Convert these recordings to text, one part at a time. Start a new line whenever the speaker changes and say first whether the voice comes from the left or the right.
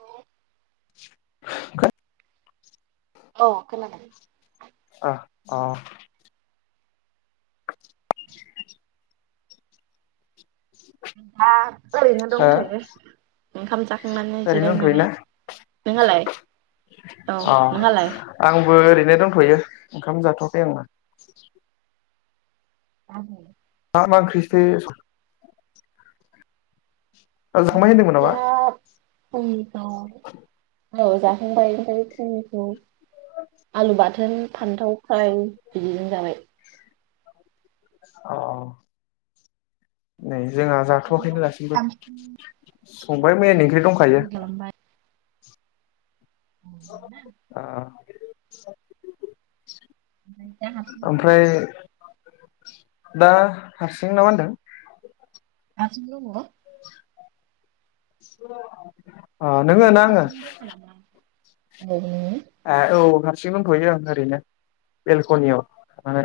right: औ
left: [unintelligible]
right: औ खोनादों
left: अ औ
right: आं ओरैनो
left: हो
right: दंथयो ओंखाम जाखांनानै
left: ओरैनो
right: जिरायनानै
left: दंथ'योना
right: नोंहालाय औ नोंहालाय
left: नों दंथयो ओंखाम जाथवाखै आरोना
right: [unintelligible]
left: [unintelligible] मा मा ओंख्रिथो स- जाखांबाय होनदोंमोन
right: बे
left: नामा
right: औ
left: [unintelligible]
right: औ जाखांबाय आमफाय फुंनिखौ आलु बाथोन फान्थाव फ्राय बिदिजों जाबाय
left: औ औ दै जोंहा जाथवाखैनो दासिमबो संबाय मैयानि ओंख्रि दंखायो औ [unintelligible]
right: ओमफाय दा हारसिं दङ नों?
left: दा हारसिं ना मा होनदों?
right: हारसिं दङो?
left: औ [unintelligible] अ नोङो
right: नों
left: ना आङो
right: हारसिं दङ नामा? औ [unintelligible]
left: ए औ हारसिं दंथयो आं ओरैनो बेलकनियाव माने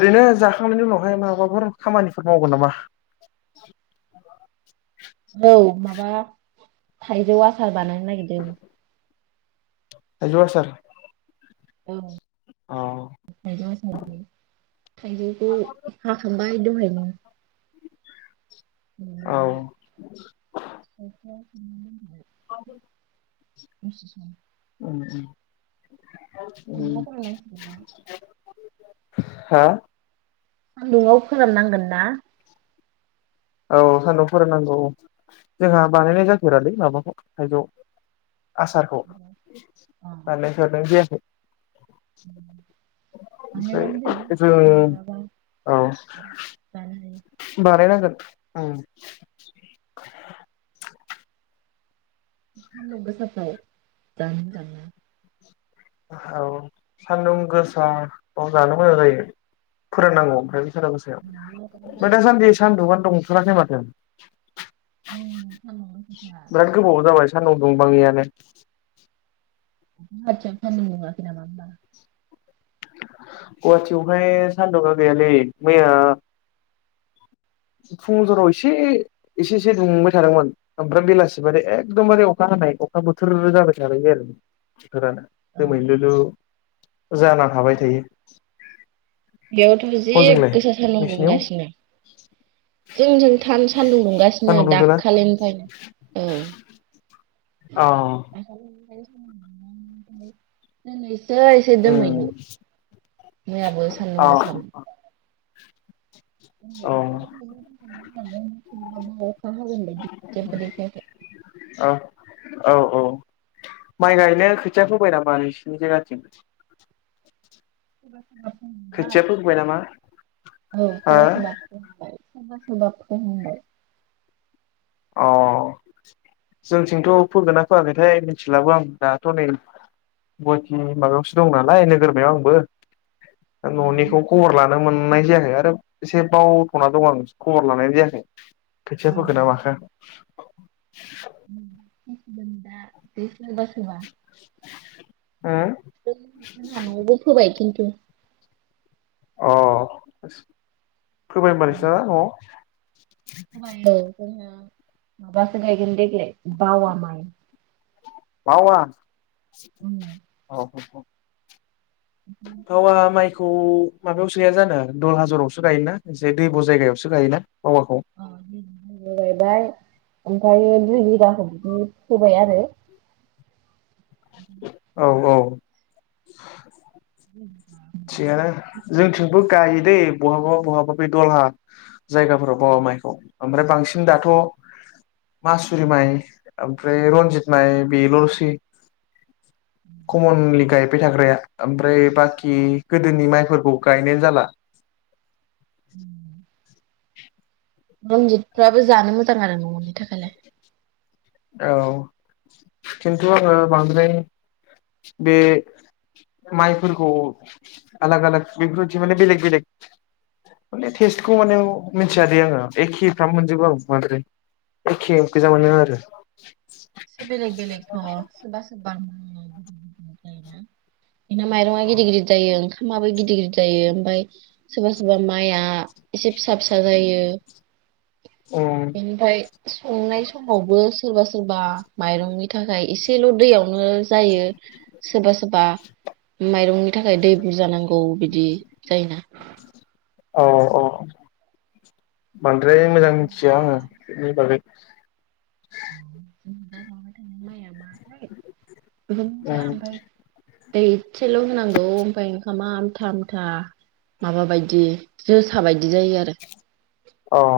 left: ओरैनो जा नायनि उनावहाय माबाफोर खामानिफोर मावगोन नामा
right: औ माबा थाइजौ आसार बानायनो नागिरदों
left: थायजौ आसार
right: औ
left: औ
right: थाइजौआ [unintelligible] सै थाइजौखौ हाखांबाय दहायनो
left: औ
right: माबाय [unintelligible] लांदां आ स [unintelligible]
left: उ उ
right: सान्दुंआव
left: [unintelligible]
right: फोराननांसिगोन ना
left: उ [unintelligible] हो?
right: सान्दुङाव फोराननांगोन ना?
left: औ सानदुं फोरोंनांगौ जोंहा बानायनाय जफेरालै माबाखौ थायजौ आसारखौ।
right: अ
left: बानायफेरनाय जाखै [inaudible]
right: बानायनानै दोन
left: ओमफ्राय जों
right: मालाबा
left: [inaudible] औ
right: जानो हायो
left: [inaudible] बानायनांगोन ओम [inaudible]
right: सानदुं गोसाफ्राव जानो मोजां ना।
left: औ सान्दुं गोसायाव जानो मोजां जायो, फोरोंनांगौ ओमफ्राय। सान्दुं गोसायाव
right: मोजां
left: ओमफ्राय दा सान्दि
right: सान्दुं
left: सान्दुंआानो दुंथेराखै [unintelligible]
right: [unintelligible] सान्दुं गोसाथार
left: बिराद गोबाव जाबाय सान्दुं दुंबाङैयानो
right: [unintelligible] सान्दुं दुङाखै नामा होमबा?
left: गुवाहाटियावहाय सान्दुङा गैयालै। मैया फुं जराव एसे एसे एसे दुंबाय थादोंमोन ओमफ्राय बेलासि मे एखदमबारे अखा हानाय अखा बोथोर जाबाय नालाय आरो। [unintelligible]
right: औ
left: दोमैलु लु जाना थाबाय थायो
right: बेयावथ' जि
left: हजोंलाय
right: गोसा सान्दुं
left: नोंसिनियाव
right: दुंगासिनो। जोंजों थानो सान्दुं दुंगासिनो
left: सान्दुं दुंदोना
right: दाखालिनिफ्रायनो औ। [unintelligible]
left: अ
right: [unintelligible] [unintelligible] एसे
left: उम
right: दोमैलु, मैयाबो सान्दुं
left: अ
right: गोसामोन
left: औ औ
right: [unintelligible] जेबो देखायाखै
left: औ औ, माइ गायनो खोथिया फोबाय नामा नोंसिनि जायगाथिं?
right: [unintelligible] औ सोरबा
left: खोथिया फोबाय नामा हो
right: सोरबा [unintelligible] सोरबा सोरबा फोहांबाय
left: अ जोंथिंथ' फोगोन ना फोआखैथाय मिथिलाबो आं दाथ' नै गुवाहाटि माबायावसो दं नालाय नोगोरमायाव आंबो। न'निखौ खबर लानो मोननाय जायाखै आरो एसे बावथ'ना दं आं खबर लानाय जायाखै। खोथिया फोखोना माखो।
right: उ। [unintelligible] सोबासोबा।
left: उम
right: [unintelligible] न'आवबो फोबाय खिनथु।
left: अ। फोबाय होनबा नोंसिना न'आव?
right: [unintelligible] जोंहा माबासो गायगोन देग्लाय बावा माइ।
left: बावा?
right: अ
left: औ। बावा माइखौ माबायावसो गाया जानो दलहा जरावसो गायोना एसे दैब' जायगायावसो गायोना? पावाखौ
right: [unintelligible] गाय बाय। ओमफायो दुइ बिगाखौ बिदि फोबाय आरो।
left: औ औ। [inaudible]
right: [unintelligible]
left: थिगानो। जोंथिंबो गायो दैे बहाबा बहाबा बे दलहा जायगाफोराव बाबा माइखौ। ओमफ्राय बांसिन दाथ' मासुरि माइ ओमफ्राय रन्जित माइ बेल'सै। खम'नलि गाय बाय थाग्राया। ओमफ्राय बाखि गोदोनि माइफोरखौ गायनायानो जाला।
right: उ। रनजितफ्राबो जानो मोजां आरो न'नि थाखायलाय।
left: औ, खिन्थु ओ बांद्राय बे माइफोरखौ आलाग आलाग बेफोरबायदि माने बेलेग बेलेग माने टेस्टखौ माने मिथियादे आङो एखेफ्राम मोनजोबो आं बांद्राय एखे गोजा मोनो आरो। [inaudible]
right: एसे बेलेग बेलेग सोरबा सोरबा हो बि माइरङा गिदिर गिदिर जायो। ओं खानाबो गिदिर गिदिर जायो। ओमफ्राय सोरबा सोरबा माइया एसे फि फिसा फिसा जायो।
left: उम
right: बेनिफ्राय संनाय समावबो सोरबा सोरबा माइरंनि थाखाय य एसेल' दैयाव नो जायो सोरबा सोरबा माइरंनि थाखाय दै बुरजा नांगौ बिदि जायोना।
left: औ औ औ‌ बांद्राय
right: ओमफ्राय
left: मोजां
right: जोंहा
left: मिथिया
right: दा
left: आङो बेनि बागै। [inaudible]
right: [unintelligible] मोजां मोन्थिया
left: उम
right: ओमफ्राय दै एसेल' होनांगौ ओमफ्राय ओंखामा आमथा आमथा माबा बायदि जोसा बाय
left: अ औ।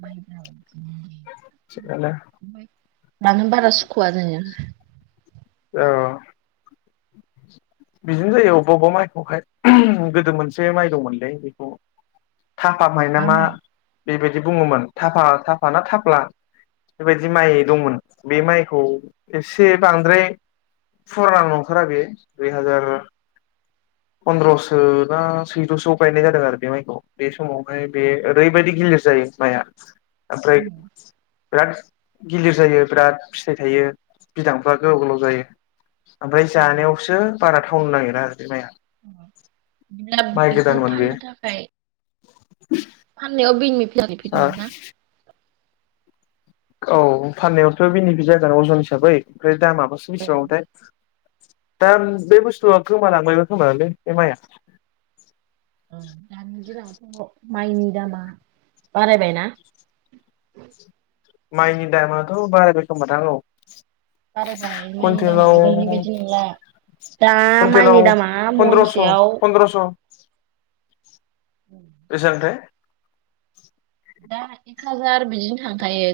right: मायनाव
left: थिगानो
right: जानो बारा सुखुआ जोङो।
left: औ बिदिनो जायो अबेबा अबेबा माइखौहाय। गोदो मोनसे माइ दंमोनलै बेखौ थाफा माय ना मा बेबायदि बुङोमोन थाफा थाफाना थाफ्ला। बेबायदि माइ दंमोन। बे माइखौ एसे बांद्राय फुराना नंथारा बे दुइ हाजार फन्द्रसो ना सैद'सोआव गायनाय जादों आरो बे माइखौ। बे समावहाय बे ओरैबायदि गिलिर जायो माइआ ओमफ्राय बिराद गिलिर जायो बिराद फिथाइ थायो बिदांफ्रा गोलाव गोलाव जायो। ओमफ्राय जानायावसो बारा थावनो नागिरा आरो माइया।
right: [unintelligible] बेखौ
left: गोदानमोन बे
right: फाननो थाखाय
left: [inaudible]
right: फान्नायाव बैनि [unintelligible] फिद मोनो ना
left: औ फाननायावथ' बेनिफिट जागोन अजन हिसाबै। ओमफ्राय दामाबासो
right: औ
left: बिसेबांमोनथाय? दा बे बुस्थुआ गोमालांबायबो खोमालै बे माइया।
right: ओं दानि दिनाव माइनि दामा बारायबायना?
left: माइनि दामाथ' बारायबाय खोमादां औ।
right: बारायबाय माइनि दामा
left: कुइन्टेलाव
right: आगोलनि बायदि नंला। दा माइनि
left: कुइन्टेलाव
right: दामा
left: फन्द्रस'
right: महनसेयाव
left: फन्द्रस' बेसेबांथाय
right: दा एक हाजार बिदिनो थांखायो।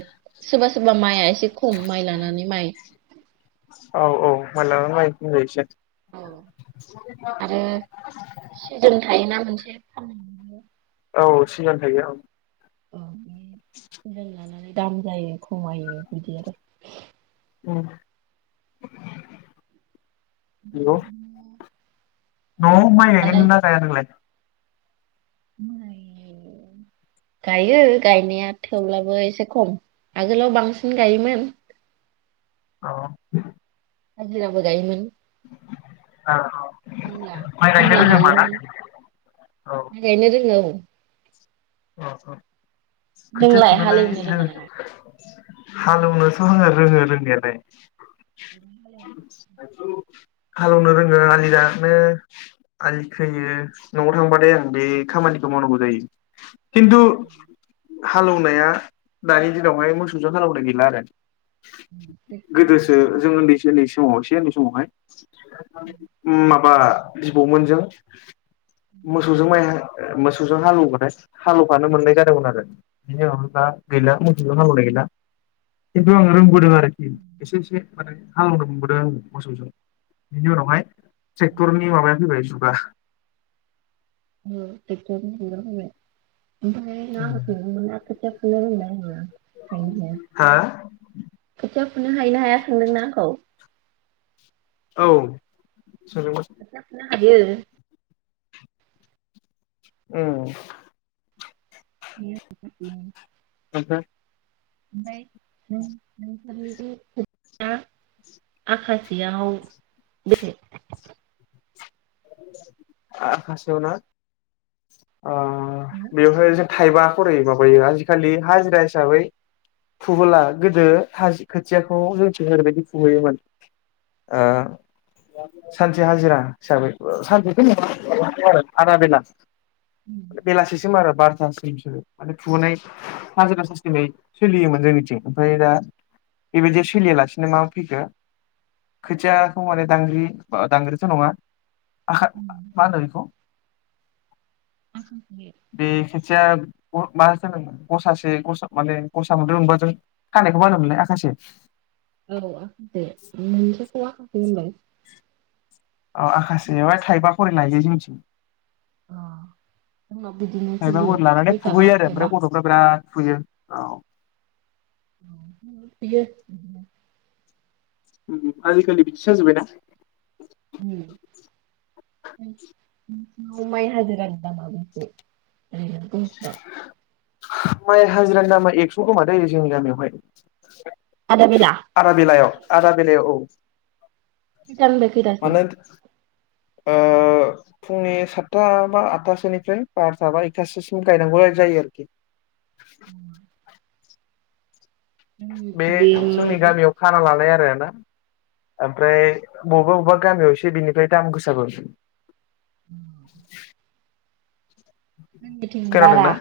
right: सोरबा सोरबा माइआ ए से खम माइ लानानै माइ।
left: औ औ माइ लानानै माइ
right: अ आरो सिजोन थायोना मोनसे फान [inaudible]
left: औ सिगां थायो औ‌।
right: अ। ए सिजोन लानानै दाम जायो खमायो बिदि आरो।
left: उम। हेलौ।
right: आरो औ
left: न'आव माइ
right: दालाय
left: गायगोन ना गाया नोंलाय?
right: माइ गायो गायनाया थेवब्लाबो एसे खम आगोलाव बांसिन गायोमोन।
left: अ।
right: हाजिराबो गायोमोन।
left: [unintelligible]
right: खामला
left: माइ गायनो
right: खामला
left: रोङो होमबा ना
right: गायोमोन माइ गायनो रोङो औ।
left: अ अ। खोथिया
right: नोंलाय
left: फुनोलाय
right: हालेवनो रोङा
left: रोङो
right: नामा?
left: खो हालेवनोथ' आङो रोङो रोंनायालाय।
right: [inaudible]
left: हालेवनो रोङो आलि दाननो आलि खैयो न'आव थांबाथाय आं बे खामानिखौ मावनांगौ जायो। खिन्थु हालौनाया दानि दिनावहाय मोसौजों हालौनाय गैला आरो। गोदोसो जों उन्दै उन्दै समाव सेै समावहाय [unintelligible] बा बिबौमोनजों मोसौजों माइ मोसौजों हालेवो बाथाय हालौफानो मोननाय जादोंमोन आरो बेनि उनाव दा गैला मोसौजों हालेवनाय गैला किन्तु आं रोंबोदों आरो। एसे एसे माने हालेवनो मोनबोदों मोसौजों बिनि उनावहाय टेक्टरनि माबाया फैबाय जुग। गा।
right: औ टेकटरनि जुगा फैबाय। ओमफाय नों आंखौ सोंदोंमोनना खोथिया फुनो रोंगोना रोङा गायनो हाया
left: हा
right: खोथिया फुनो हायो ना हाया सोंदों ना आंखौ?
left: औ। सोंदोंमोन।
right: खोथिया फुनो हायो।
left: उम।
right: [unintelligible]
left: ओमफ्राय
right: ओमफाय नों नोंसोरनि बै खोथिया आखासेयाव बेसे?
left: आखासेयावना? अ बेवहाय जों थाइबा खरै माबायो आजिखालि हाजिरा हिसाबै फुबोला गोदो खा-खोथियाखौ जोंसो ओरैबायदि फुहैयोमोन ओ सानसे हाजिरा हिसाबै सानसेथ' नङा आदा बेला। बेलासिसिम आरो बार'थासिम बिसोरो माने फुहोनाय हाजिरा साजिरायै सोलियोमोन जोंनिथिं ओमफाय दा बेबायदि सोलियालासिनो मा फैखो खोथियाखौ माने दांग्रि दांग्रिथ' नङा आखा मा होनो बेखौ? बे खेनसेआ मा [unintelligible] गसासे गसा माने गसा मोनब्रै मोनबा जों खानायखो मा होनोमोनलाय आखासे?
right: औ आखासे खौ आखासे होनबाय।
left: ओ आखासेयावहाय थाइबा खरे लायो जोंनिथिं।
right: अ जोंनाव बिदिनो
left: थाइबा
right: सोलियो
left: खरे
right: सय
left: लानानै
right: थाखा
left: फुहैयो आरो
right: थाइबा
left: ओमफ्राय गथ'फ्रा बिराद फुयो औ
right: बियो
left: उम उम आजिखालि बिदिसो जाजोबबाय ना?
right: माय हाजिरानि दामा बेसे? ओरैनो गंसेयाव
left: [inaudible] माइ हाजिरानि दामा एकस' खोमा दैे जोंनि गामियावहाय
right: आदा बेला
left: आदा बेलायाव। आदा बेलायाव औ।
right: खौथानिफ्राय फ्राय खैथासिम
left: मानो ओ फुंनि सातथा बा आठथासोनिफ्राय बारथा बा एकथासोसिम गायनांगौ जायो आरोखि। [inaudible] बे
right: जोंनिथिं
left: जोंनि गामियाव खाना लालाय आरो। आरोना ओमफ्राय बबेबा बबेबा गामियावससे बिनिफ्राय दाम गोसाबो। [inaudible]
right: जोंनिथिं बारा
left: खोनादोंना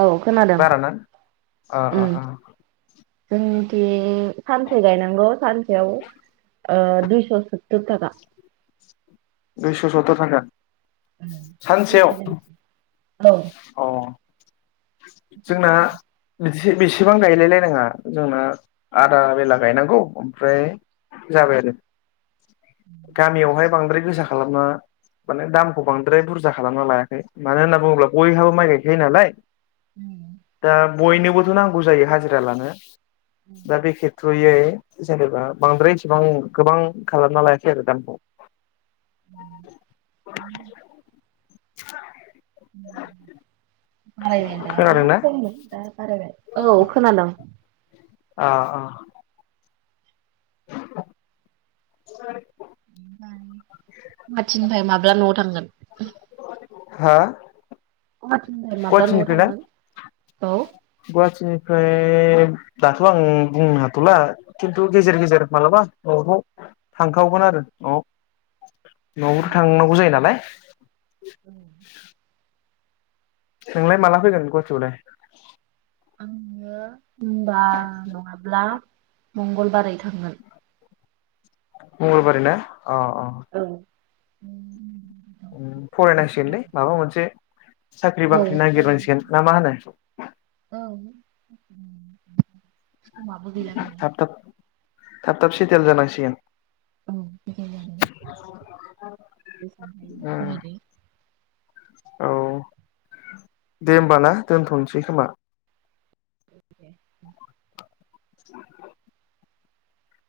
right: औ खोनादों
left: बाराना ओ
right: उम
left: ओ ओ
right: जोंनिथिं। सानसे गायनांगौ। सेयाव ओ दुइस' सो [unintelligible]
left: दुयस सुथुर थाखा। सानसेयाव अ।
right: [unintelligible]
left: मोनसे बेसेबां गायलायलाय नङा जोंना आदा बेला गायनांगौ ओमफ्राय जाबाय आरो। गामियावहाय बांद्राय गोसा खालामा माने दामखौ बांद्राय बुरजा खालामना लायाखै मानो होनना बुङोब्ला बयहाबो माइ गायखायो नालाय। दा बयनोबोथ' नांगौ जायो हाजिरा लानो। दा बे खेत्रयै जेनेबा बांद्राय एसेबां गोबां खालामना लायाखै आरो दामखौ।
right: उम।
left: [unintelligible]
right: उम। बारायबाय आरो आगोलाव
left: खोनादोंना
right: खमोन दा बारायबाय। औ खोनादों।
left: अ अ। [unintelligible]
right: ओ [unintelligible] माब्ला न'आव थांगोन?
left: हो?
right: गुवाहाटिनिफ्राय माब्ला न'आव
left: गुवाहाटिनिफ्राय ना
right: थांगोन औ
left: गुवाहाटिनिफ्राय दाथ' आं बुंनो हाथ'ला खिन्थु गेजेर गेजेर मालाबा न'फ्राव थांखावगोन आरो न'आव। न'आवबोथ' थांनांगौ जायो नालाय। [unintelligible]
right: [unintelligible]
left: नोंलाय माला फैगोन गुवाहाटियावलाय?
right: आङो [unintelligible] नङाब्ला मंगलबारै थांगोन।
left: मंगलबारैना? अ अ।
right: औ [unintelligible]
left: उम फरायनांसिगोनलै माबा मोनसे साख्रि
right: औ
left: -बाख्रि नागिरनांसिगोन। ना मा होनो?
right: औ [inaudible] समाबो गैलानालाय।
left: थाब थाब थाब थाब सेटेल जानांसिगोन।
right: औ
left: उम
right: [unintelligible]
left: औ दे ओमबा ना दोनथ'नोसै खोमा?
right: औ दे
left: [inaudible]